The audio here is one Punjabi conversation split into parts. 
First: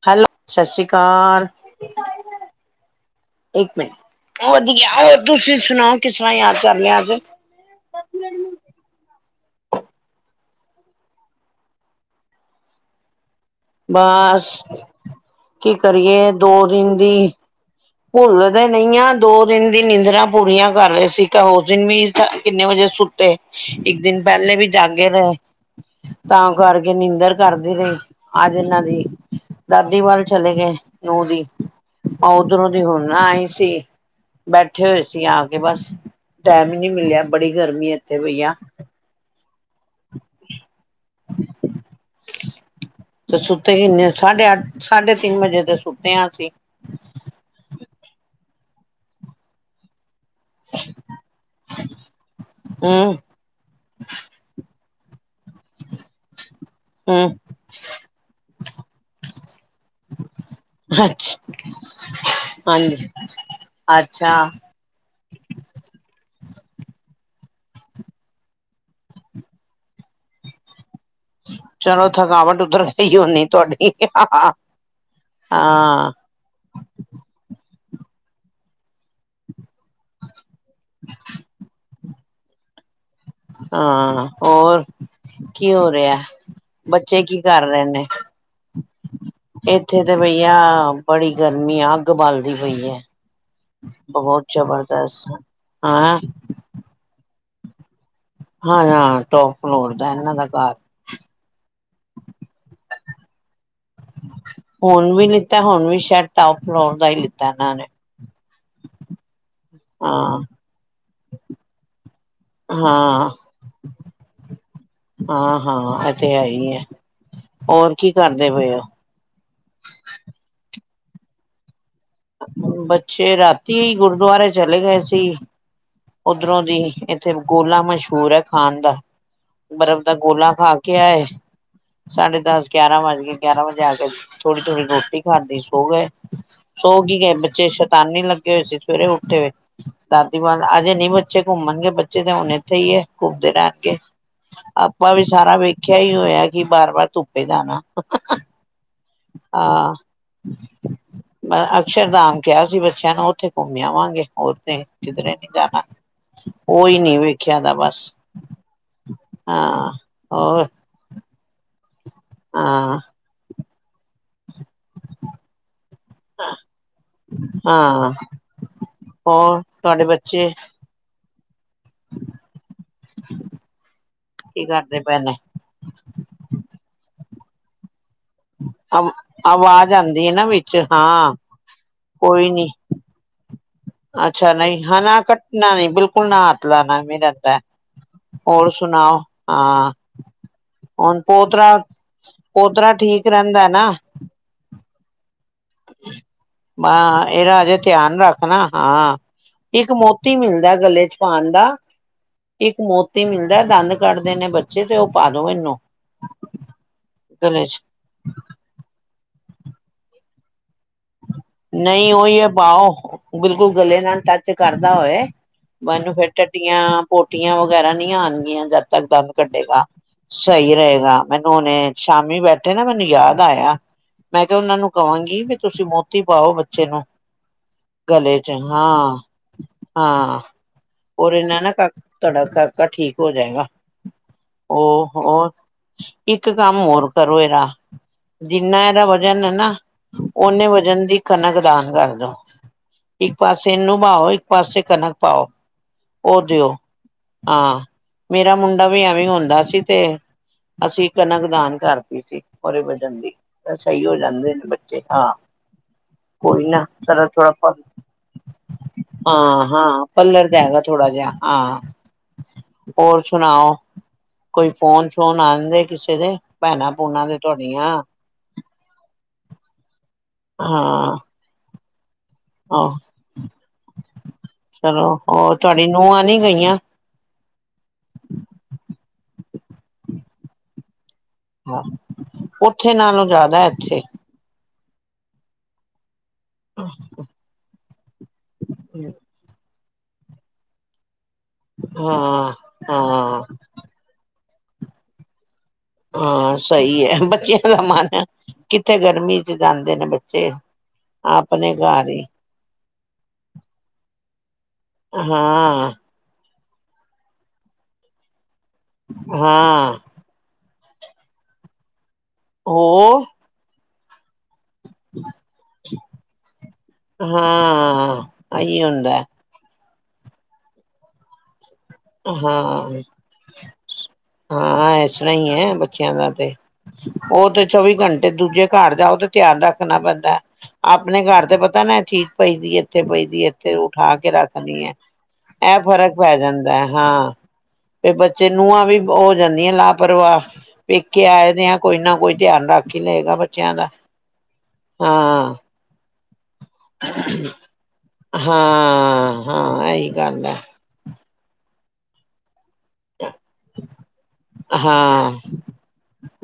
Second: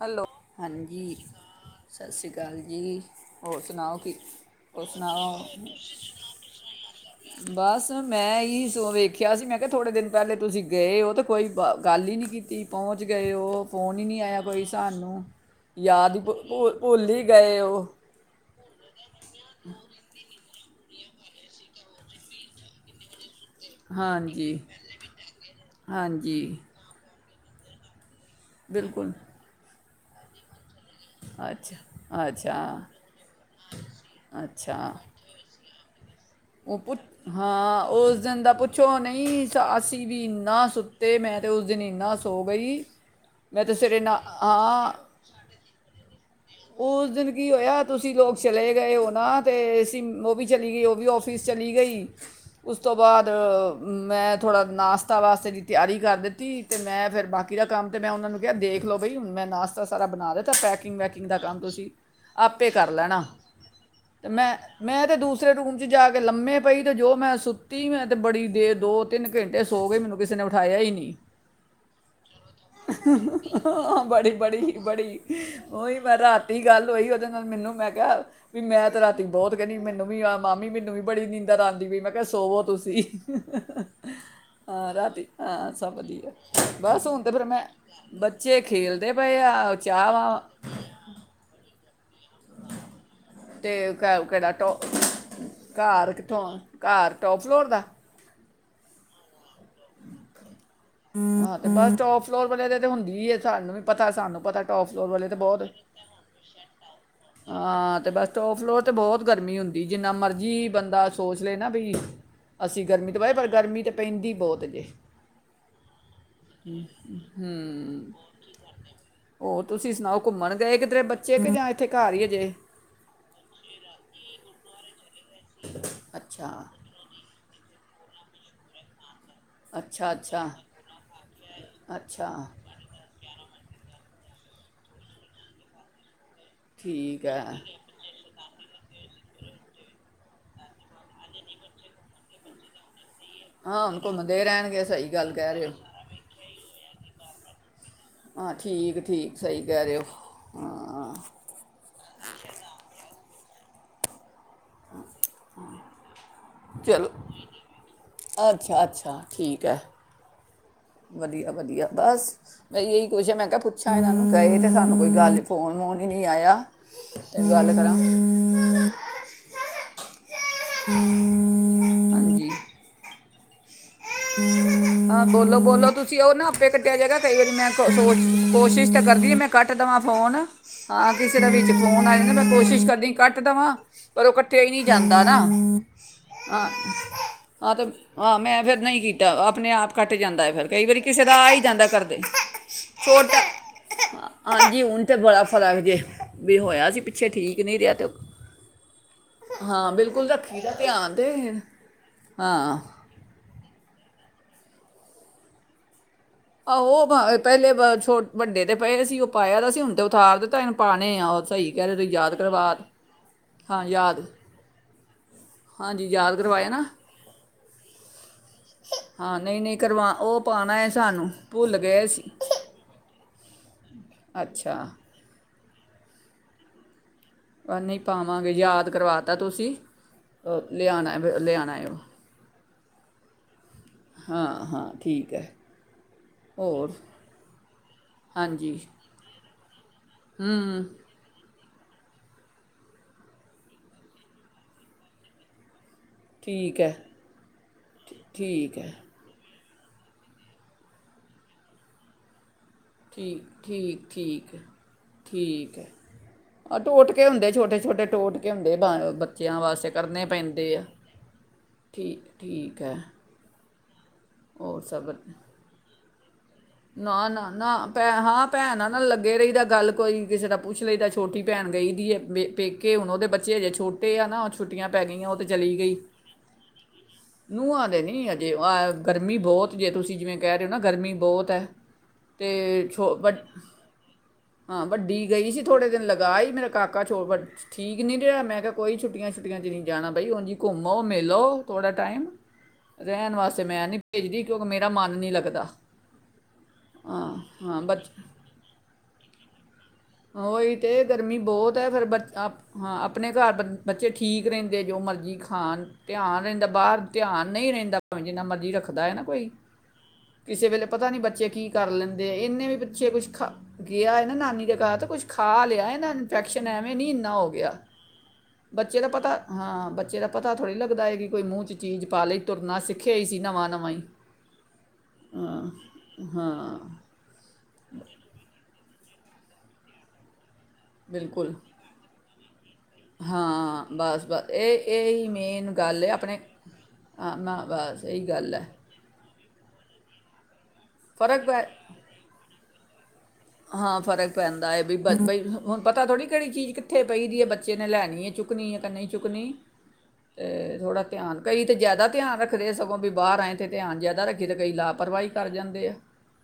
ਹੈਲੋ ਸਤਿ ਸ੍ਰੀ ਹਾਂਜੀ ਅਕਾਲ ਸਤਿ ਸ੍ਰੀ ਅਕਾਲ ਜੀ ਹੋਰ ਇੱਕ ਸੁਣਾਓ ਕੀ ਮਿੰਟ ਹੋਰ ਵਧੀਆ ਸੁਣਾਓ ਤੁਸੀਂ ਸੁਣਾਓ ਕਿਸ ਤਰ੍ਹਾਂ ਯਾਦ ਕਰ ਲਿਆ ਅੱਜ ਬਸ ਮੈਂ ਹੀ ਸ ਵੇਖਿਆ ਸੀ ਮੈਂ ਕਿਹਾ ਥੋੜੇ ਦਿਨ ਪਹਿਲੇ ਤੁਸੀਂ ਗਏ ਉਹ ਤਾਂ ਕੋਈ ਗੱਲ ਹੀ ਨਹੀਂੀ ਕੀਤੀ ਪਹੁੰਚ ਗਏ ਹੋ ਉਹ ਫੋਨ ਹੀ ਨਹੀਂੀ ਆਇਆ ਬਸ ਕੋਈ ਸਾਨੂੰ ਕੀ ਯਾਦ ਹੀ ਭੁੱਲ ਹੀ ਗਏ ਉਹ ਭੁੱਲ ਤਾਂ ਨਹੀਂ ਆ ਦੋ ਦਿਨ ਦੀ ਨਿੰਦਰਾ ਪੂਰੀਆਂ ਕਰ ਰਹੇ ਸੀ ਤਾਂ ਉਸ ਦਿਨ ਵੀ ਕਿੰਨੇ ਵਜੇ ਸੁੱਤੇ ਇੱਕ ਦਿਨ ਹਾਂਜੀ ਪਹਿਲੇ ਵੀ ਜਾਗੇ ਰਹੇ ਹਾਂਜੀ ਤਾਂ ਕਰਕੇ ਨੀਂਦਰ ਕਰਦੀ ਰਹੀ ਆਜ ਇਹਨਾਂ ਦੀ ਬਿਲਕੁਲ ਦਾਦੀ ਵੱਲ ਚਲੇ ਗਏ ਨੂੰਹ ਦੀ ਅੱਛਾ ਅੱਛਾ ਉਧਰੋਂ ਦੀ ਹੁਣ ਨਾ ਆਈ ਸੀ ਬੈਠੇ ਅੱਛਾ ਹੋਏ ਸੀ ਆ ਕੇ ਬਸ ਟਾਈਮ ਉਹ ਹੀ ਨਹੀਂ ਪੁ ਮਿਲਿਆ ਬੜੀ ਹਾਂ ਗਰਮੀ ਉਸ ਇੱਥੇ ਪਈ ਦਿਨ ਦਾ ਆ ਪੁੱਛੋ ਨਹੀਂ ਅਸੀਂ ਵੀ ਇੰਨਾ ਸੁੱਤੇ ਮੈਂ ਤਾਂ ਉਸ ਦਿਨ ਇੰਨਾ ਸੋ ਗਈ ਤੇ ਮੈਂ ਸੁੱਤੇ ਸਿਰੇ ਕਿੰਨੇ ਨਾ ਸਾਢੇ ਅੱਠ ਹਾਂ ਸਾਢੇ ਤਿੰਨ ਵਜੇ ਦੇ ਸੁੱਤੇ ਹ ਅਸੀਂ ਉਸ ਦਿਨ ਕੀ ਹੋਇਆ ਤੁਸੀਂ ਲੋਕ ਚਲੇ ਗਏ ਉਹ ਨਾ ਤੇ ਅਸੀ ਵੀ ਚਲੀ ਗਈ ਉਹ ਵੀ ਆਫਿਸ ਫਿਸ ਚਲੀ ਗਈ ਉਸ ਤੋਂ ਹੂੰ ਬਾਅਦ ਮੈਂ ਥੋੜ੍ਹਾ ਨਾਸ਼ਤਾ ਵਾਸਤੇ ਦੀ ਤਿਆਰੀ ਕਰ ਦਿੱਤੀ ਅਤੇ ਮੈਂ ਫਿਰ ਹੂੰ ਬਾਕੀ ਦਾ ਕੰਮ ਤਾਂ ਮੈਂ ਉਹਨਾਂ ਨੂੰ ਕਿਹਾ ਦੇਖ ਲਓ ਬਾਈ ਹੁਣ ਮੈਂ ਨਾਸ਼ਤਾ ਸਾਰਾ ਬਣਾ ਦਿੱਤਾ ਪੈਕਿੰਗ ਵੈਕਿੰਗ ਅੱਛ ਦਾ ਕੰਮ ਤੁਸੀਂ ਆਪੇ ਕਰ ਹਾਂਜੀ ਲੈਣਾ ਅਤੇ ਅੱਛਾ ਮੈਂ ਮੈਂ ਤਾਂ ਦੂਸਰੇ ਰੂਮ 'ਚ ਜਾ ਕੇ ਲੰਮੇ ਪਈ ਤੇ ਜੋ ਮੈਂ ਸੁੱਤੀ ਮੈਂ ਤੇ ਬੜੀ ਦੇਰ ਦੋ ਤਿੰਨ ਘੰਟੇ ਸੋ ਗਏ ਮੈਨੂੰ ਕਿਸੇ ਨੇ ਉਠਾਇਆ ਹੀ ਨਹੀਂ ਚਲੋ ਥਕਾਵਟ ਉਤਰ ਗਈ ਹੋਣੀ ਤੁਹਾਡੀ ਹਾਂ ਬੜੀ ਹਾਂ ਬੜੀ ਬੜੀ ਉਹੀ ਮੈਂ ਰਾਤੀ ਗੱਲ ਹੋਈ ਉਹਦੇ ਨਾਲ ਮੈਨੂੰ ਮੈਂ ਵੀ ਮੈਂ ਤੇ ਰਾਤੀ ਬਹੁਤ ਕਹਿੰਦੀ ਮੈਨੂੰ ਵੀ ਮਾਮੀ ਮੈਨੂੰ ਵੀ ਬੜੀ ਨੀਂਦਰ ਆਉਂਦੀ ਪਈ ਮੈਂ ਕਿਹਾ ਸੋਵੋ ਤੁਸੀਂ ਹਾਂ ਹੋਰ ਹਾਂ ਰਾਤੀ ਹਾਂ ਕੀ ਹੋ ਸਭ ਰਿਹਾ ਵਧੀਆ ਬਸ ਹੁਣ ਬੱਚੇ ਤੇ ਕੀ ਫਿਰ ਮੈਂ ਕਰ ਰਹੇ ਨੇ ਬੱਚੇ ਖੇਲਦੇ ਪਏ ਆ ਇੱਥੇ ਚਾਹ ਤੇ ਵਾ ਬਈਆ ਬੜੀ ਗਰਮੀ ਆ ਅੱਗ ਬਾਲ ਹੋਈ ਹੈ ਤੇ ਕ- ਬਹੁਤ ਕਿਹੜਾ ਟੋ ਜਬਰਦਸਤ ਹਾਂ ਟੋਪ ਫਲੋਰ ਦਾ? ਹਾਂ ਹਾਂ ਟੋਪ ਫਲੋਰ ਦਾ ਇਹਨਾਂ ਦਾ ਘਰ ਹਾਂ ਤੇ ਬਸ ਟੋਪ ਫਲੋਰ ਵਾਲੇ ਤਾਂ ਤੇ ਹੁੰਦੀ ਹੀ ਸਾਨੂੰ ਵੀ ਪਤਾ ਸਾਨੂੰ ਪਤਾ ਟੋਪ ਫਲੋਰ ਹੁਣ ਵੀ ਵਾਲੇ ਤੇ ਲਿੱਤਾ ਬਹੁਤ ਹੁਣ ਵੀ ਸ਼ਾਇਦ ਟੋਪ ਫਲੋਰ ਦਾ ਹੀ ਲਿੱਤਾ ਇਹਨਾਂ ਨੇ ਹਾਂ ਤੇ ਬਸ ਟੋਪ ਫਲੋਰ ਤੇ ਬਹੁਤ ਗਰ ਗਰਮੀ ਹੁੰਦੀ ਜਿੰਨਾ ਹਾਂ ਮਰਜ਼ੀ ਬੰਦਾ ਸੋਚ ਲਏ ਨਾ ਵੀ ਅਸੀਂ ਗਰਮੀ ਤੋਂ ਹਾਂ ਪਏ ਪਰ ਗਰਮੀ ਤਾਂ ਪੈਂਦੀ ਬਹੁਤ ਏ ਹਾਂ-ਹਾਂ ਇਹ ਤੇ ਹੈ ਹੀ ਹੈ ਹੋਰ ਹਮ ਕੀ ਕਰਦੇ ਪਏ ਹੋ ਹੋਰ ਤੁਸੀਂ ਸੁਣਾਓ ਘੁੰਮਣ ਗਏ ਕਿ ਰੇ ਬੱਚੇ ਜਾ ਬੱਚੇ ਰਾਤੀ ਹੀ ਗੁਰਦੁਆਰੇ ਚਲੇ ਗਏ ਸੀ ਤੇ ਅੱਛਾ ਉੱਧਰੋਂ ਦੀ ਇੱਥੇ ਗੋ ਲਾ ਮਸ਼ਹੂਰ ਏ ਖਾਣ ਦਾ ਬਰਫ਼ ਅੱਛਾ ਦਾ ਅੱਛਾ ਗੋਲਾ ਖਾ ਕੇ ਆਏ ਅੱਛਾ ਸਾਢੇ ਦਸ ਗਿਆਰਾਂ ਵੱਜ ਗੇ ਗਿਆਰਾਂ ਵਜੇ ਆ ਕੇ ਥੋੜ੍ਹੀ ਥੋੜ੍ਹੀ ਰੋਟੀ ਖਾਂਦੀ ਸੋ ਗਏ ਸੋ ਗਈ ਠੀਕ ਗਏ ਹੈ ਬੱਚੇ ਸ਼ੈਤਾਨੀ ਲੱਗੇ ਹੋਏ ਸੀ ਸਵੇਰੇ ਉੱਠੇ ਹੋਏ [unintelligible] ਅਜੇ ਨੀ ਬੱਚੇ ਘੁੰਮਣਗੇ ਬੱਚੇ ਤੇ ਹੁਣ ਇੱਥੇ ਹੀ ਏ ਘੁੰਮਦੇ ਹਾਂ ਰਹਿਣਗੇ ਹੁਣ ਘੁੰਮਦੇ ਰਹਿਣਗੇ ਸਹੀ ਆਪਾਂ ਵੀ ਗੱਲ ਕਹਿ ਸਾਰਾ ਰਹੇ ਹੋ ਵੇਖਿਆ ਹੀ ਹੋਇਆ ਕਿ ਬਾਰ ਵਾਰ ਧੁੱਪੇ ਜਾਣਾ ਹਾਂ ਹ ਹਾਂ ਠੀਕ ਠੀਕ ਹ ਸਹੀ ਕਹਿ ਰਹੇ ਹੋ ਹ ਹਾਂ ਮ ਅਕਸ਼ਰਧਾਮ ਕਿਹਾ ਸੀ ਬੱਚਿਆਂ ਨੂੰ ਉੱਥੇ ਘੁੰਮਿਆਵਾਂਗੇ ਹੋਰ ਚੇ [unintelligible] ਚਲੋ ਦਾ ਬਸ ਅੱਛਾ ਅੱਛਾ ਠੀਕ ਹੈ ਹਾਂ ਹੋਰ ਵਧੀਆ ਵਧੀਆ ਬਸ ਮੈਂ ਹਾਂ ਇਹੀ ਕੁਸ਼ ਮੈਂ ਕਿਹਾ ਪੁੱ ਚਾਹੀਦ ਸਾਨੂੰ ਗਏ ਤੇ ਸਾਨੂੰ ਕੋਈ ਗੱਲ ਫੋਨ ਫੋਨ ਹੀ ਨੀ ਆਇਆ ਤੇ ਗੱਲ ਕਰਾਂ ਹਾਂ ਹੋਰ ਤੁਹਾਡੇ ਬੱ ਹਮ ਹ ਹਾਂ ਬੋਲੋ ਬੋਲੋ ਤੁਸੀਂ ਉਹਓ ਨਾ ਆਪੇ ਕੱਟਿਆ ਜਾਏਗਾ ਕਈ ਵਾਰੀ ਮੈਂ ਸੋ ਕੋਸ਼ਿਸ਼ ਤਾਂ ਕਰਦੀ ਆ ਮੈਂ ਕੱਟ ਆਵਾਜ਼ ਦੇਵਾਂ ਆਉਂਦੀ ਹੈ ਫੋਨ ਨਾ ਵਿੱਚ ਹਾਂ ਕਿਸੇ ਦਾ ਵਿੱਚ ਫੋਨ ਆ ਜਾਂਦਾ ਮੈਂ ਕੋਈ ਨੀ ਕੋਸ਼ਿਸ਼ ਕਰਦੀ ਕੱਟ ਦੇਵਾਂ ਪਰ ਉਹ ਅੱਛਾ ਕੱਟਿਆ ਹੀ ਨਹੀਂ ਹ ਨਾ ਜਾਂਦਾ ਕੱਟਣਾ ਨਹੀਂ ਬਿਲਕੁਲ ਨਾ ਹੱਥ ਹਾਂ ਲਾਉਣਾ ਵੀ ਰਹਦਾ ਹਾਂ ਤੇ ਹਾਂ ਮੈਂ ਹੋਰ ਫਿਰ ਨਹੀਂ ਸੁਣਾ ਕੀਤਾ ਆਪਣੇ ਆਪ ਕੱਟ ਜਾਂਦਾ ਫਿਰ ਕਈ ਵਾਰੀ ਹੁਣ ਕਿਸੇ ਦਾ ਆ ਹੀ ਪੋਤਰਾ ਜਾਂਦਾ ਕਰਦੇ ਪੋਤਰਾ ਠੀਕ ਛੋਟਾ ਰਹਿੰਦਾ ਹਾਂਜੀ ਹੁਣ ਤੇ [unintelligible] ਵੀ ਹੋਇਆ ਵ ਸੀ ਪਿੱਛੇ ਠੀਕ ਇਹਦਾ ਅਜੇ ਨਹੀਂ ਰਿਹਾ ਤੇ ਧਿਆਨ ਰੱਖਣਾ ਹਾਂ ਹਾਂ ਇੱਕ ਬਿਲਕੁਲ ਮੋਤੀ ਰੱਖੀ ਦਾ ਮਿਲਦਾ ਗਲੇ ਧਿਆਨ ਚ ਤੇ ਪਾਉਣ ਦਾ ਹਾਂ ਇੱਕ ਮੋਤੀ ਮਿਲਦਾ ਦੰਦ ਕੱਢ ਦੇ ਨੇ ਬੱਚੇ ਤੇ ਉਹ ਪਾ ਦੋ ਇਹਨੂੰ ਆਹੋ ਗਲੇ ਪਹਿਲੇ ਚ ਛੋ ਵੱਡੇ ਤੇ ਪਏ ਸੀ ਪਾਇਆਦਾ ਸੀ ਹੁਣ ਤੇ ਉਥਾਰ ਦੇ ਤਨ ਪਾਉਣੇ ਆ ਉਹ ਸਹੀ ਕਹਿ ਰਹੇ ਤੁਸੀਂ ਨਹੀਂ ਯਾਦ ਉਹੀ ਹੈ ਕਰਵਾ ਪਾਓ ਬਿਲਕੁਲ ਹਾਂ ਗਲੇ ਯਾਦ ਨਾਲ ਟੱਚ ਕਰਦਾ ਹੋਏ ਹਾਂਜੀ ਮਨੂੰ ਫੇਿਰ ਯਾਦ ਕਰਵਾਇਆ ਨਾ ਟਟੀਆਂ ਪੋਟੀਆਂ ਵ ਵਗੈਰਾ ਨਹੀਂੀ ਆਉਣ ਜਦ ਤੱਕ ਦੰਦ ਹਾਂ ਨਹੀਂ ਨਹੀਂ ਕੱਢੇਗਾ ਕਰਵਾ ਉਹ ਸਹੀ ਪਾਣਾ ਹੈ ਰਹੇਗਾ ਸਾਨੂੰ ਮੈਨੂੰ ਭੁੱਲ ਹੁਨੇ ਗਏ ਸੀ ਸ਼ਾਮੀ ਬੈਠੇ ਨਾ ਮੈਨੂੰ ਯਾਦ ਆਇਆ ਮੈਂ ਕਿਹਾ ਅੱਛਾ ਉਹਨਾਂ ਨੂੰ ਕਹਾਂਗੀ ਤੁਸੀਂ ਮੋਤ ਟੀ ਪਾਓ ਬੱਚੇ ਨੂੰ ਨਹੀਂ ਗਲੇ ਪਾਵਾਂਗੇ ਚ ਯਾਦ ਹਾਂ ਕਰਵਾ ਤਾ ਤੁਸੀਂ ਹਾਂ ਲਿਆਣਾ ਔਰ ਏ ਇਹਨਾਂ ਨਾ ਲਿਆਣਾ ਕਾ ਹੈ ਓ ਤੁਹਾਡਾ ਕਾਕਾ ਠੀਕ ਹੋ ਜਾਏਗਾ ਹੋ ਹਾਂ ਠੀਕ ਹੈ ਹੋਰ ਇੱਕ ਕੰਮ ਹੋਰ ਕਰੋ ਇਹਦਾ ਜਿੰਨਾ ਇਹਦਾ ਵਜ਼ਨ ਹੈ ਨਾ ਹਮ ਓਨੇ ਵਜਨ ਦੀ ਕਣਕ ਦਾਨ ਕਰਦੋ, ਇੱਕ ਪਾਸੇ ਨੂੰਭਓ ਇੱਕ ਪਾਸੇ ਕਣਕ ਪਾਓ ਉਹ ਦਿਓ ਠੀਕ ਹੈ ਹਾਂ ਮੇਰਾ ਠੀਕ ਮੁੰਡਾ ਹੈ ਵੀ ਐਵੇਂ ਹੁੰਦਾ ਸੀ ਤੇ ਅਸੀਂ ਕਣਕ ਦਾਨ ਕਰਦੀ ਸੀ ਰੇ ਵਜਨ ਦੀ ਠੀਕ ਸਹੀ ਠੀਕ ਹੋ ਜਾਂਦੇ ਠੀਕ ਹੈ, ਨੇ ਬੱਚੇ ਹਾਂ ਠੀਕ ਹੈ ਕੋਈ ਆ ਨਾ ਟੋਟਕੇ ਸਾਰਾ ਹੁੰਦੇ ਥੋੜਾ ਛੋਟੇ ਛੋਟੇ ਟੋਟਕੇ ਹੁੰਦੇ ਬ ਬੱਚਿਆਂ ਹਾਂ ਵਾਸਤੇ ਹਾਂ ਕਰਨੇ ਪਲਰ ਪੈਂਦੇ ਜਾਏਗਾ ਆ ਥੋੜਾ ਜਿਹਾ ਹਾਂ ਠੀਕ ਠੀਕ ਹੈ ਹੋਰ ਸੁਣਾਓ ਕੋਈ ਹੋਰ ਫੋਨ ਸਭ ਸ਼ੋਨ ਆਂਦੇ ਕਿਸੇ [unintelligible] ਭੂਣਾਂ ਨਾ ਦੇ ਨਾ ਨਾ ਤੁਹਾਡੀਆਂ ਭੈ ਹਾਂ ਭੈਣ ਨਾ ਲੱਗੇ ਰਹੀਦਾ ਗੱਲ ਕੋਈ ਕਿਸੇ ਦਾ ਪੁੱਛ ਲਈ ਦਾ ਹਾਂ ਛੋਟੀ ਭੈਣ ਗਈ ਦੀ ਹੈ ੇ ਆਹ ਪੇਕੇ ਹੁਣ ਉਹਦੇ ਬੱਚੇ ਹਜੇ ਛੋਟੇ ਆ ਨਾ ਛੁੱਟੀਆਂ ਪੈ ਚਲੋ ਗਈਆਂ ਉਹ ਤੇ ਹੋਰ ਚਲੀ ਤੁਹਾਡੀ ਗਈ ਨੂੰਹਾਂ ਨੀ ਗਈਆਂ ਨ ਨੂੰਹਾਂ ਦੇ ਨੀ ਹਜੇ ਗਰ ਗਰਮੀ ਬਹੁਤ ਜੇ ਤੁਸੀਂ ਜਿਵੇਂਹਿ ਰਹੇ ਹੋ ਨਾ ਗਰਮੀ ਬਹੁਤ ਹੈ ਹ ਤੇ ਉਓਥੇ ਛੋ ਨਾਲੋਂ ਵੱਡ- ਜ਼ਿਆਦਾ ਇੱਥੇ ਹਾਂ ਵੱਡੀ ਗਈ ਸੀ ਥੋੜੇ ਦਿਨ ਲੱਗਾ ਈ ਮੇਰਾ ਕਾਕਾ ਛੋ ਬ ਠੀਕ ਨੀ ਰਿਹਾ ਮੈਂ ਕਿਹਾ ਕੋਈ ਛੁੱੀਆਂ ਛੁੱਟੀਆਂ ਚ ਨਹੀਂ ਜਾਣਾ ਬਾਈ ਹੁਣ ਘੁੰਮੋਓ ਮੇਰੇ ਲਓ ਥੋੜਾ ਟਾਈਮ ਹਾਂ ਰਹਿਣ ਹਾਂ ਵਾਸਤੇ ਮੈਂ ਨਹੀਂ ਭੇਜਦੀ ਮੇਰਾ ਮਨ ਨੀ ਲੱਗਦਾ ਹਾਂ ਸਹੀ ਹੈ ਹਾਂ ਬੱਚਿਆਂ ਦਾ ਹਾਂ ਬੱਚ ਮਨ ਕਿੱਥੇ ਗਰਮੀ ਗਾਂ [inaudible] ਉਹੀ ਤੇ ਗਰਮੀ ਬਹੁਤ ਹੈ ਫੇਰ ਘਰ ਹੀ ਬੱਚ ਆਪ ਹਾਂ ਆਪਣੇ ਘਰ ਬ ਬੱਚੇ ਠੀਕ ਰਹਿੰਦੇ ਜੋ ਮਰਜ਼ੀ ਖਾਣ ਹਾਂ ਧਿਆਨ ਰਹਿੰਦਾ ਬਾਹਰ ਧਿਆਨ ਨਹੀਂ ਰਹਿੰਦਾ ਪਵੇ ਜਿੰਨਾ ਮਰਜ਼ ਰੱਖਦਾ ਹੈ ਨਾ ਕੋਈ ਹਾਂ ਕਿਸੇ ਵੇਲੇ ਪਤਾ ਨੀ ਬੱਚੇ ਕੀ ਕਰ ਲੈਂਣ ਦੇ ਇਨੇ ਵੀ ਪਿੱਛੇ ਉਹ ਕੁਛ ਖਾ ਗਿਆ ਏ ਨਾ ਨਾਨੀ ਦੇ ਪਤਾ ਕੁੱਛ ਖਾ ਲਿਆ ਇਹ ਨਾ ਇਨਫੈਕਸ਼ਨ ਐਵੇਂ ਨੀ ਇੰਨਾ ਹੋ ਗਿਆ ਹਾਂ ਇਹੀ ਬੱਚੇ ਦਾ ਹੁੰਦਾ ਪਤਾ ਹਾਂ ਬ ਬੱਚੇ ਦਾ ਪਤਾ ਥੋੜ੍ਹੀ ਲੱਗਦਾ ਏ ਕਿ ਕੋਈ ਮੂੰਹ ਚ ਚੀਜ਼ ਪਾ ਲਈ ਤੁਰਨਾ ਹਾਂ ਸਿੱਖਿਆ ਹੀ ਸੀ ਨਵਾਂ ਨਵਾਂ [unintelligible] ਹਾਂ ਇਸ ਤਰ੍ਹਾਂ ਹੀ ਹੈ ਬੱਚਿਆਂ ਦਾ ਤੇ ਹਾਂ ਉਹ ਤੇ ਚੌਵੀ ਘੰਟੇ ਦੂਜੇ ਘਰ ਜਾਓ ਧਿਆਨ ਰੱਖਣਾ ਪੈਂਦਾ ਆਪਣੇ ਘਰ ਬਿਲਕੁਲ ਤੇ ਪਤਾ ਨਾ ਇਹ ਚੀਜ਼ ਪਈ ਦੀ ਇੱਥੇ ਪਈ ਦੀ ਇੱਥੇ ਹਾਂ ਉਠਾ ਬਸ ਕੇ ਬਸ ਇਹ ਰੱਖਣੀ ਹੈ ਇਹ ਹੀ ਮੇਨ ਇਹ ਗੱਲ ਹੈ ਫ਼ਰਕ ਪੈ ਆਪਣੇ ਜਾਂਦਾ ਹੈ ਹਾਂ ਨਾ ਬਸ ਤੇ ਇਹੀ ਬੱਚੇ ਗੱਲ ਹੈ ਨੂੰਹਾਂ ਵੀ ਜਾਂਦੀਆਂ ਲਾਪਰਵਾਹ ਪੇਕੇ ਫਰਕ ਪੈ ਆਏਦੇ ਆ ਕੋਈ ਨਾ ਕੋਈ ਧਿਆਨ ਰੱਖ ਕਿਲੇ ਹਾਂ ਫਰਕ ਪੈਂਦਾ ਹੈ ਬਈ ਹਾਂ ਹੁਣ ਪਤਾ ਥੋੜੀ ਕਿਹੜੀ ਚੀਜ਼ ਕਿੱਥੇ ਪਈਦੀ ਹੈ ਬੱਚੇ ਨੇ ਲੈਣੀ ਹੈ ਚੁੱਕਣੀ ਹੈ ਕੇ ਨਹੀਂ ਹਾਂ ਚੁੱਕਣੀ ਹਾਂ ਇਹੀ ਗੱਲ ਹੈ ਤੇ ਥੋੜ੍ਹਾ ਧਿਆਨ ਕਈ ਤੇ ਜ਼ਿਆਦਾ ਧਿਆਨ ਰੱਖ ਦੇ ਸਗੋਂ ਵੀ ਬਾਹਰ ਆਏ ਤੇ ਧਿਆਨ ਜ਼ਿਆਦਾ ਰੱਖ ਤਾਂ ਕਈ ਲਾਪਰਵਾਹੀ ਹਾਂ ਕਰ ਜਾਂਦੇ ਆ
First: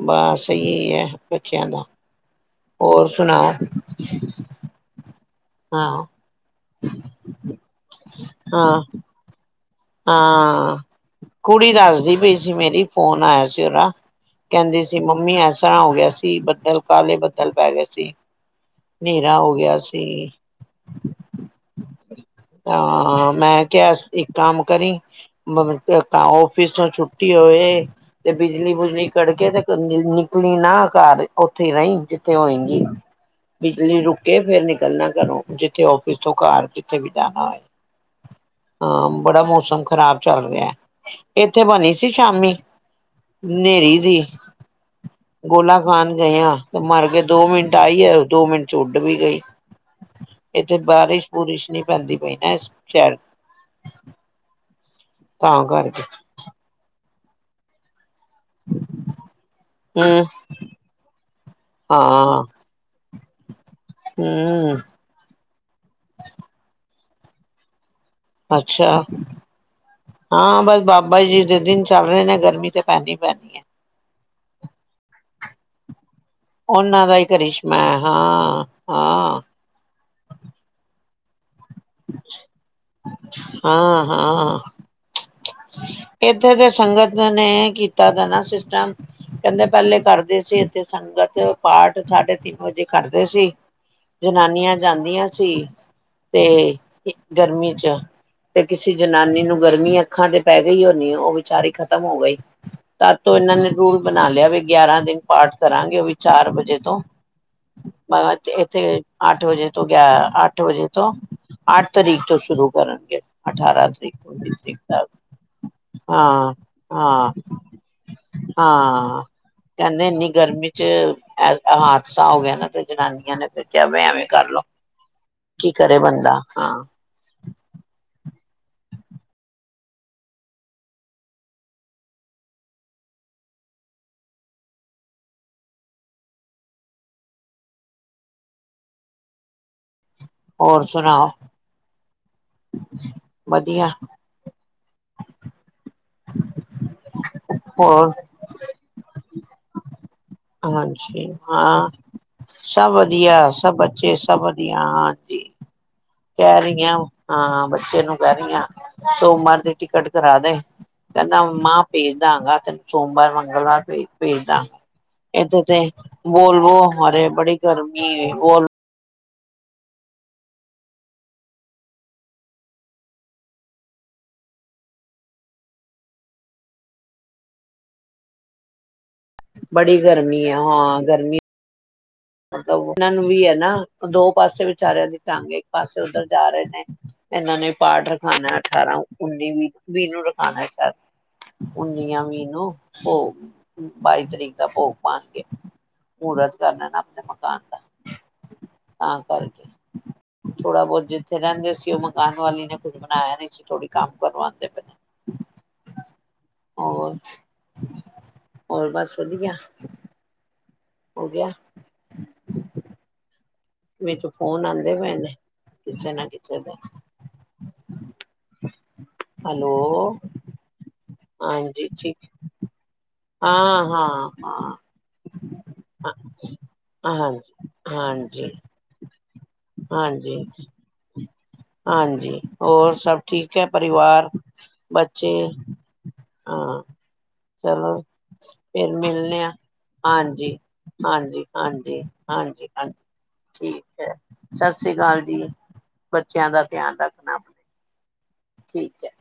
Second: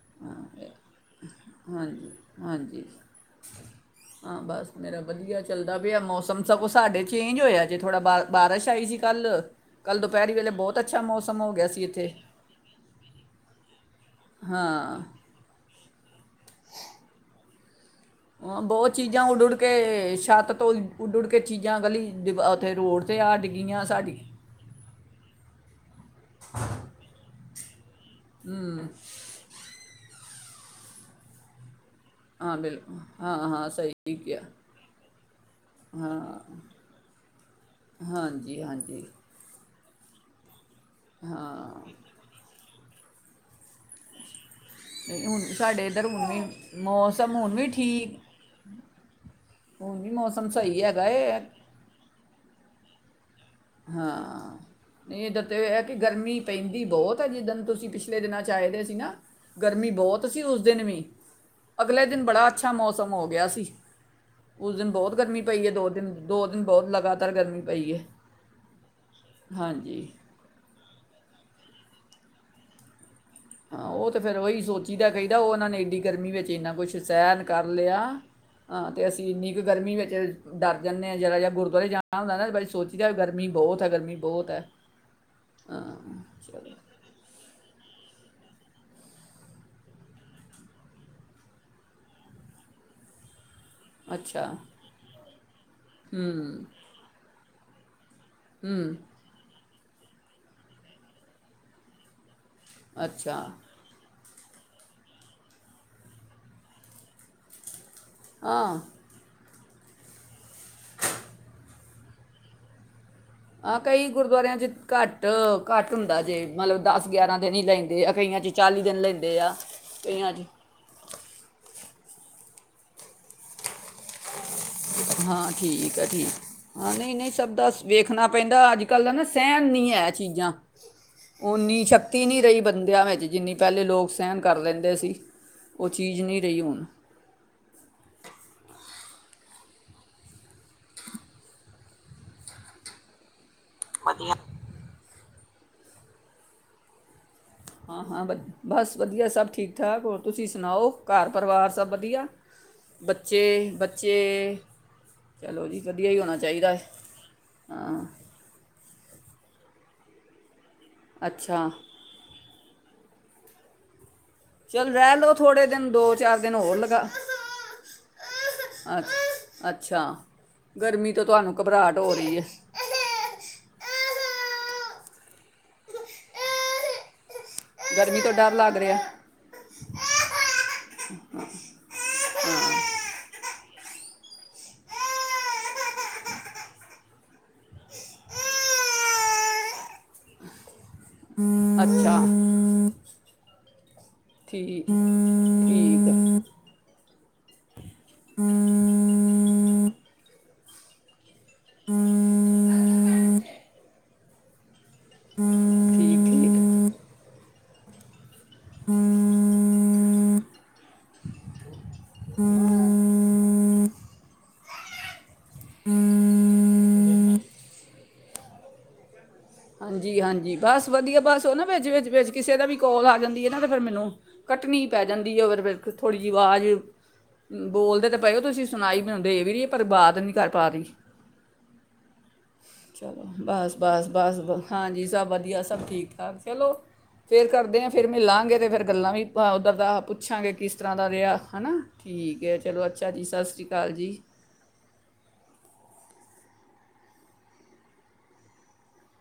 ਬਸ ਸਹੀ ਹੈ ਬੱਚਿਆਂ ਦਾ ਹਾਂਜੀ ਹਾਂਜੀ ਹੋਰ ਸੁਣਾਓ ਹਾਂ ਬਸ ਮੇਰਾ ਵਧੀਆ ਚੱਲਦਾ ਹਾਂ ਪਿਆ ਮੌਸਮ ਸਭ ਕੁਛ ਸਾਡੇ ਚੇਂਜ ਹੋਇਆ ਜੇ ਥੋੜ੍ਹਾ ਬਾ ਬਾਰਿਸ਼ ਹਾਂ ਆਈ ਸੀ ਕੱਲ੍ਹ ਹਾਂ ਹੋ ਗਿਆ ਕੁੜੀ ਸੀ ਇੱਥੇ ਦੱਸਦੀ ਪਈ ਸੀ ਮੇਰੀ ਫੋਨ ਆਇਆ ਸੀ ਉਹਦਾ ਕਹਿੰਦੀ ਸੀ ਹਾਂ ਮਮੀ ਐ ਤਰ੍ਹਾਂ ਹੋ ਗਿਆ ਸੀ ਬੱਦਲ ਕਾਲੇ ਬੱਦਲ ਪੈ ਗਏ ਸੀ ਬਹੁਤ ਚੀਜ਼ਾਂ ਹਨੇਰਾ ਉਡ ਉਡ ਹੋ ਗਿਆ ਕੇ ਸੀ ਛੱਤ ਤੋਂ ਉੱਡ ਉੱਡ ਕੇ ਚੀਜ਼ਾਂ ਗਲੀ ਦਿਵਾ- ਉੱਥੇ ਰੋਡ ਤੇ ਤਾਂ ਆ ਮੈਂ ਡਿੱਗੀਆਂ ਕਿਹਾ ਸਾਡੀ ਇਕ ਕੰਮ ਕਰੀ ਤਾਂ ਆਫਿਸ ਤੋਂ ਛੁੱਟੀ ਹੋਵੇ [inaudible] ਤੇ ਬਿਜਲੀ ਬੁਜਨੀ ਕੜ ਕੇ ਕਲੀਨਾ ਨਾ ਕਰ ਉਥੇ ਰਹੀ ਜਿੱਥੇ ਹਾਂ ਹੋਏਗੀ ਬਿਲਕੁਲ ਹਾਂ ਹਾਂ ਬਿਜਲੀ ਸਹੀ ਰੁਕੇ ਕਿਹਾ ਫਿਰ ਨਿਕਲਣਾ ਘਰੋਂ ਜਿੱਥੇ ਆਫਿਸ ਤੋਂ ਹਾਂ ਕਾਰ ਹਾਂ ਹਾਂਜੀ ਹਾਂਜੀ ਬੜਾ ਮੌਸਮ ਮੌਸਮ ਖਰਾਬ ਚੱਲ ਰਿਹਾ। ਇੱਥੇ ਹਾਂ ਬਣੀ ਸੀ ਸ਼ਾਮੀ। ਹਨੇਰੀ ਦੀ ਨਹੀਂ ਹੁਣ ਗੋਲਾ ਸਾਡੇ ਇੱਧਰ ਖਾਣ ਹੁਣ ਗੇ ਵੀ ਆਂ ਤੇ ਮਰ ਕੇ ਮੌਸਮ ਦੋ ਹੁਣ ਵੀ ਮਿੰਟ ਆਈ ਹੈ, ਠੀਕ ਦੋ ਮਿੰਟ ਚ ਉੱਡ ਵੀ ਗਈ, ਹੁਣ ਵੀ ਮੌਸਮ ਇੱਥੇ ਸਹੀ ਹੈਗਾ ਬਾਰਿਸ਼ ਏ ਬੁਰਿਸ਼ ਨੀ ਪਈ ਐਸ ਸ਼ਹਿਰ ਹਾਂ ਨਹੀਂ ਏਧਰ ਤੇ ਤਾਂ ਇਹ ਹੈ, ਕਿ ਕਰਕੇ ਗਰਮੀ ਪੈਂਦੀ ਬਹੁਤ ਚੱਲੀ ਜਾਂਦੇ ਤੁਸੀਂ ਪਿੱਛ ਪਿਛਲੇ ਦਿਨਾਂ ਚ ਆਏ ਦੇ ਸੀ ਨਾ ਗਰਮੀ ਹਮ ਬਹੁਤ ਸੀ ਉਸ ਦਿਨ ਵੀ ਅਗਲੇ ਦਿਨ ਹਾਂ ਬੜਾ ਅੱਛਾ ਮੌਸਮ ਖ਼ਤਮ ਹੋ ਗਿਆ ਸੀ। ਉਸ ਹੂੰ, ਦਿਨ ਬਹੁਤ ਗਰਮੀ ਪਈ ਹੈ, ਦੋ ਦਿਨ ਦੋ ਦਿਨ ਬਹੁਤ ਲਗਾਤਾਰ। ਪਰ ਗਰਮੀ ਪਈ ਹੈ। ਅੱਛਾ ਹਾਂਜੀ ਹਾਂ ਬਸ ਬਾਬਾ ਜ ਜੀ ਦੇ ਦਿਨ ਚਲ ਰਹੇ ਨੇ ਗਰਮੀ ਤੇ ਪੈਨੀ ਪੈਣ ਹਾਂ ਉਹ ਤੇ ਫਿਰ ਉਹੀ ਸੋਚੀਦਾ ਕਹੀਦਾ ਉਹ ਉਹਨਾਂ ਨੇ ਇਡੀ ਗਰਮੀ ਵਿੱਚ ਇਨਾ ਕੁਝ ਉਹਨਾਂ ਦਾ ਹੀ ਸਹਿਨ ਕਰ ਕਰਿਸ਼ਮਾ ਲਿਆ ਹੈ ਹਾਂ, ਤੇ ਅਸੀਂ ਹਾਂ, ਇੰਨੀ ਕੁ ਗਰਮੀ ਵਿੱਚ ਡਰ ਜਾਂਦੇ ਨੇ ਜ਼ਰਾ ਰਿਹਾ ਗੁਰ ਉ ਜਾਣਾ ਹੁੰਦਾ ਨਾ ਬ ਸੋਚੀਦਾ ਜਾ ਗਰਮੀ ਬਹੁਤ ਹੈ ਗਰਮੀ ਬਹੁਤ ਹੈ। ਹਾਂ ਇਥੇ ਤੇ ਚਲੋ ਸੰਗਤ ਨੇ ਕੀਤਾ ਦਾ ਤਾਂ ਕਹਿੰਦੇ ਪਹਿਲੇ ਕਰਦੇ ਸੀ ਏਥੇ ਸੰਗਤ, ਪਾਠ, ਸਾਢੇ ਤਿੰਨ ਵਜੇ ਕਰਦੇ ਸੀ। ਅੱਛਾ ਜਨਾਨੀਆਂ ਜਾਂਦੀਆਂ ਸੀ ਹੂੰ ਤੇ ਗਰਮੀ ਅੱਛਾ। ਤੇ ਕਿਸੇ ਜਨਾਨੀ ਨੂੰ ਗਰਮੀ ਹੈ। ਅੱਖਾਂ ਤੇ ਪੈ ਗਈ ਹੋਣੀ ਏ, ਉਹ ਵਿਚਾਰੀ ਖ਼ਤਮ ਹੋ ਗਈ। ਤੋਂ ਅੱਛਾ ਇਹਨਾਂ ਨੇ ਰੂਲ ਬ ਬਣਾ ਲਿਆ ਵੀ ਗਿਆਰਾਂ ਦਿਨ ਪਾਠ ਕਰਾਂਗੇ, ਉਹ ਵੀ ਚਾਰ ਵਜੇ ਤੋਂ। ਹਾਂ ਇੱਥੇ ਅੱਠ ਵਜੇ। ਤੋਂ ਗਿਆ ਅੱਠ ਵਜੇ ਤੋਂ, ਅੱਠ ਤਰੀਕ ਤੋਂ ਸ਼ੁਰੂ ਕਰਨਗੇ। ਹਾਂ ਅਠਾਰਾਂ ਕਈ ਤਰੀਕ, ਉੱਨੀ ਗੁਰਦੁਆਰਿਆਂ 'ਚ ਤਰੀਕ। ਤੱਕ ਘੱਟ ਘੱਟ ਹੁੰਦਾ ਜੇ ਹਾਂ ਮੰਨ ਲਉ ਦਸ ਹਾਂ ਗਿਆਰਾਂ ਦਿਨ ਹੀ ਲੈਂਦੇ ਆ, ਕਈਆਂ ਚ ਚਾਲੀ ਦਿਨ ਹਾਂ ਲੈਂਦੇ ਆ, ਕਹਿੰਦੇ ਕਈਆਂ 'ਚ ਗੁੱਸਾ ਹੋ ਗਿਆ ਨਾ, ਤੇ ਜਨਾਨੀਆਂ ਨੇ ਫਿਰ ਕਿਹਾ ਵੇੈਂ ਐਵੇਂ। ਕਰਲੋ ਹਾਂ ਕੀ ਠੀਕ ਕਰੇ ਆ ਠੀਕ ਬੰਦਾ ਹਾਂ ਨਹੀਂ ਨਹੀਂ ਸਭ ਦਾ ਵੇਖਣਾ। ਪੈਂਦਾ ਅੱਜ ਕੱਲ ਦਾ ਨਾ ਸਹਿਣ ਨਹੀਂ ਹੈ ਚੀਜ਼ਾਂ, ਉਨੀ ਸ਼ਕਤੀ ਨਹੀਂ ਰਹੀ ਬੰਦਿਆਂ ਵਿੱਚ, ਜਿੰਨੀ ਪਹਿਲੇ ਲੋਕ ਸਹਿਣ ਕਰ ਲੈਂਦੇ ਸੀ, ਉਹ ਚੀਜ਼ ਨਹੀਂ ਰਹੀ ਹੁਣ। ਹੋਰ ਸੁਣਾ [inaudible] ਵਧੀਆ ਵਧੀਆ ਹਾਂ ਹੋਰ ਹਾਂ ਬਸ ਵਧੀਆ ਸਭ ਠੀਕ ਠੀਕ ਠਾਕ ਤੁਸੀਂ ਸੁਣਾਓ ਘਰ ਹਾਂਜੀ ਪਰਿਵਾਰ ਸਭ ਹਾਂ ਵਧੀਆ ਸਭ ਵਧੀਆ ਸਭ ਬੱਚੇ ਸਭ ਵਧੀਆ ਹਾਂਜੀ ਚਲੋ ਜੀ ਵਧੀਆ ਹੀ ਹੋਣਾ ਕਹਿ ਚਾਹੀਦਾ ਰਹੀ ਹੈ ਹਾਂ ਬੱਚੇ ਹਾਂ ਨੂੰ ਕਹਿ ਰਹੀ ਹਾਂ ਸੋਮਵਾਰ ਦੀ ਟਿਕਟ ਕਰਾ ਦੇ ਕਹਿੰਦਾ ਅੱਛਾ ਮਾ ਭੇਜ ਦਿਆਂਗਾ ਤੈਨੂੰ। ਸੋਮਵਾਰ ਮੰਗਲਵਾਰ ਵੀ ਭੇਜਦਾ ਚੱਲ ਰਹਿ ਲਓ ਇੱਥੇ ਥੋੜ੍ਹੇ ਤੇ ਦਿਨ ਦੋ ਚਾਰ ਦਿਨ ਬੋਲਵੋ ਹੋਰ ਲਗਾ ਬੜੀ ਗਰਮੀ ਹੋ ਬੋਲਵੋ ਅੱਛ ਅੱਛਾ ਗਰਮੀ ਤੋਂ ਤੁਹਾਨੂੰ ਘਬਰਾਹਟ ਹੋ ਰਹੀ ਹੈ ਗਰਮੀ ਤੋਂ ਡਰ ਲੱਗ ਰਿਹਾ ਬੜੀ ਗਰਮੀ ਆ ਹਾਂ ਗਰਮੀ ਪਤਾ ਓਹਨਾ ਨੂੰ ਵੀ ਹੈ ਨਾ ਦੋ ਪਾਸੇ ਵਿਚਾਰਿਆਂ ਦੀ ਟੰਗ ਇੱਕ ਪਾਸੇ ਉੱਧਰ ਜਾ ਰਹੇ ਨੇ ਇਹਨਾਂ ਨੇ ਪਾਠ ਰਖਾਉਣਾ ਅਠਾਰਾਂ ਉੱਨੀ ਵੀਹ ਵੀਹ ਨੂੰ ਰਖਾਉਣਾ ਸ਼ਾਇਦ ਉੱਨੀ ਅੱਛਾ ਯਾਂ ਵੀਹ ਨੂੰ ਭੋਗ ਬਾਈ ਤਰੀਕ ਦਾ ਠੀਕ ਭੋਗ ਪਾਉਣਗੇ ਠੀਕ ਹੈ [unintelligible] ਮਕਾਨ ਦਾ ਤਾਂ ਕਰਕੇ ਥੋੜਾ ਬਹੁਤ ਜਿੱਥੇ ਰਹਿੰਦੇ ਸੀ ਉਹ ਮਕਾਨ ਵਾਲੀ ਨੇ ਕੁੱਝ ਬਣਾਇਆ ਨਹੀਂ ਸੀ ਥੋੜੀ ਕੰਮ ਕਰਵਾਉਂਦੇ ਪਣੇ ਠੀਕ ਠੀਕ ਹੋਰ ਹੋਰ ਬਸ ਵਧੀਆ ਹੋ ਗਿਆ ਵਿੱਚ ਚ ਫੋਨ ਆਉਂਦੇ ਪਏ ਨੇ ਕਿਸੇ ਨਾ ਕਿਸੇ ਦੇ ਹੈਲੋ ਹਾਂਜੀ ਹਾਂਜੀ ਬਸ ਵਧੀਆ ਹੈ ਬਸ ਉਹ ਨਾ ਹਾਂਜੀ ਵਿੱਚ ਠੀਕ ਕਿਸੇ ਦਾ ਵੀ ਕੋਲ ਆ ਜਾਂਦੀ ਹੈ ਨਾ ਤੇ ਫੇਿਰ ਹਾਂ ਮੈਨੂੰ ਹਾਂ ਕੱਟਣੀ ਪੈ ਜਾਂਦੀ ਹੈ ਫਿਰ ਹਾਂ ਥੋੜ੍ਹੀ ਜਿਹੀ ਆਵਾਜ਼ ਹਾਂਜੀ ਬੋਲਦੇ ਤੇ ਪਏਓ ਹਾਂਜੀ ਤੁਸੀਂ ਸੁਣਾਈ ਮੈਨੂੰ ਦੇ ਵੀ ਰਹੀ ਪਰ ਬਾਤ ਨੀ ਹਾਂਜੀ ਕਰ ਪਾ ਰਹੀ ਹਾਂਜੀ ਹੋਰ ਸਭ ਚਲੋ ਠੀਕ ਹੈ ਬਸ ਬਸ ਪਰਿਵਾਰ ਬਸ ਬਸ ਹਾਂਜੀ ਸਭ ਬੱਚੇ ਵਧੀਆ ਸਭ ਠੀਕ ਚਲੋ ਹਾਂ ਫਿਰ ਕਰਦੇ ਹਾਂ ਚਲੋ ਫਿਰ ਮਿਲਾਂਗੇ ਤਾਂ ਫਿਰ ਗੱਲਾਂ ਵੀ ਮਿਲਣੇ ਆ ਉੱਧਰ ਦਾ ਪੁੱਛਾਂਗੇ ਹਾਂਜੀ ਕਿਸ ਤਰ੍ਹਾਂ ਦਾ ਰਿਹਾ ਹਾਂਜੀ ਹੈ ਨਾ ਹਾਂਜੀ ਠੀਕ ਹੈ ਹਾਂਜੀ ਚਲੋ ਹਾਂਜੀ ਅੱਛਾ ਜੀ ਸਤਿ ਸ਼੍ਰੀ ਠੀਕ ਅਕਾਲ ਜੀ ਹੈ ਸਤਿ ਸ੍ਰੀ ਅਕਾਲ ਜੀ ਬੱਚਿਆਂ ਦਾ ਧਿਆਨ ਰੱਖਣਾ ਆਪਣੇ ਠੀਕ ਏ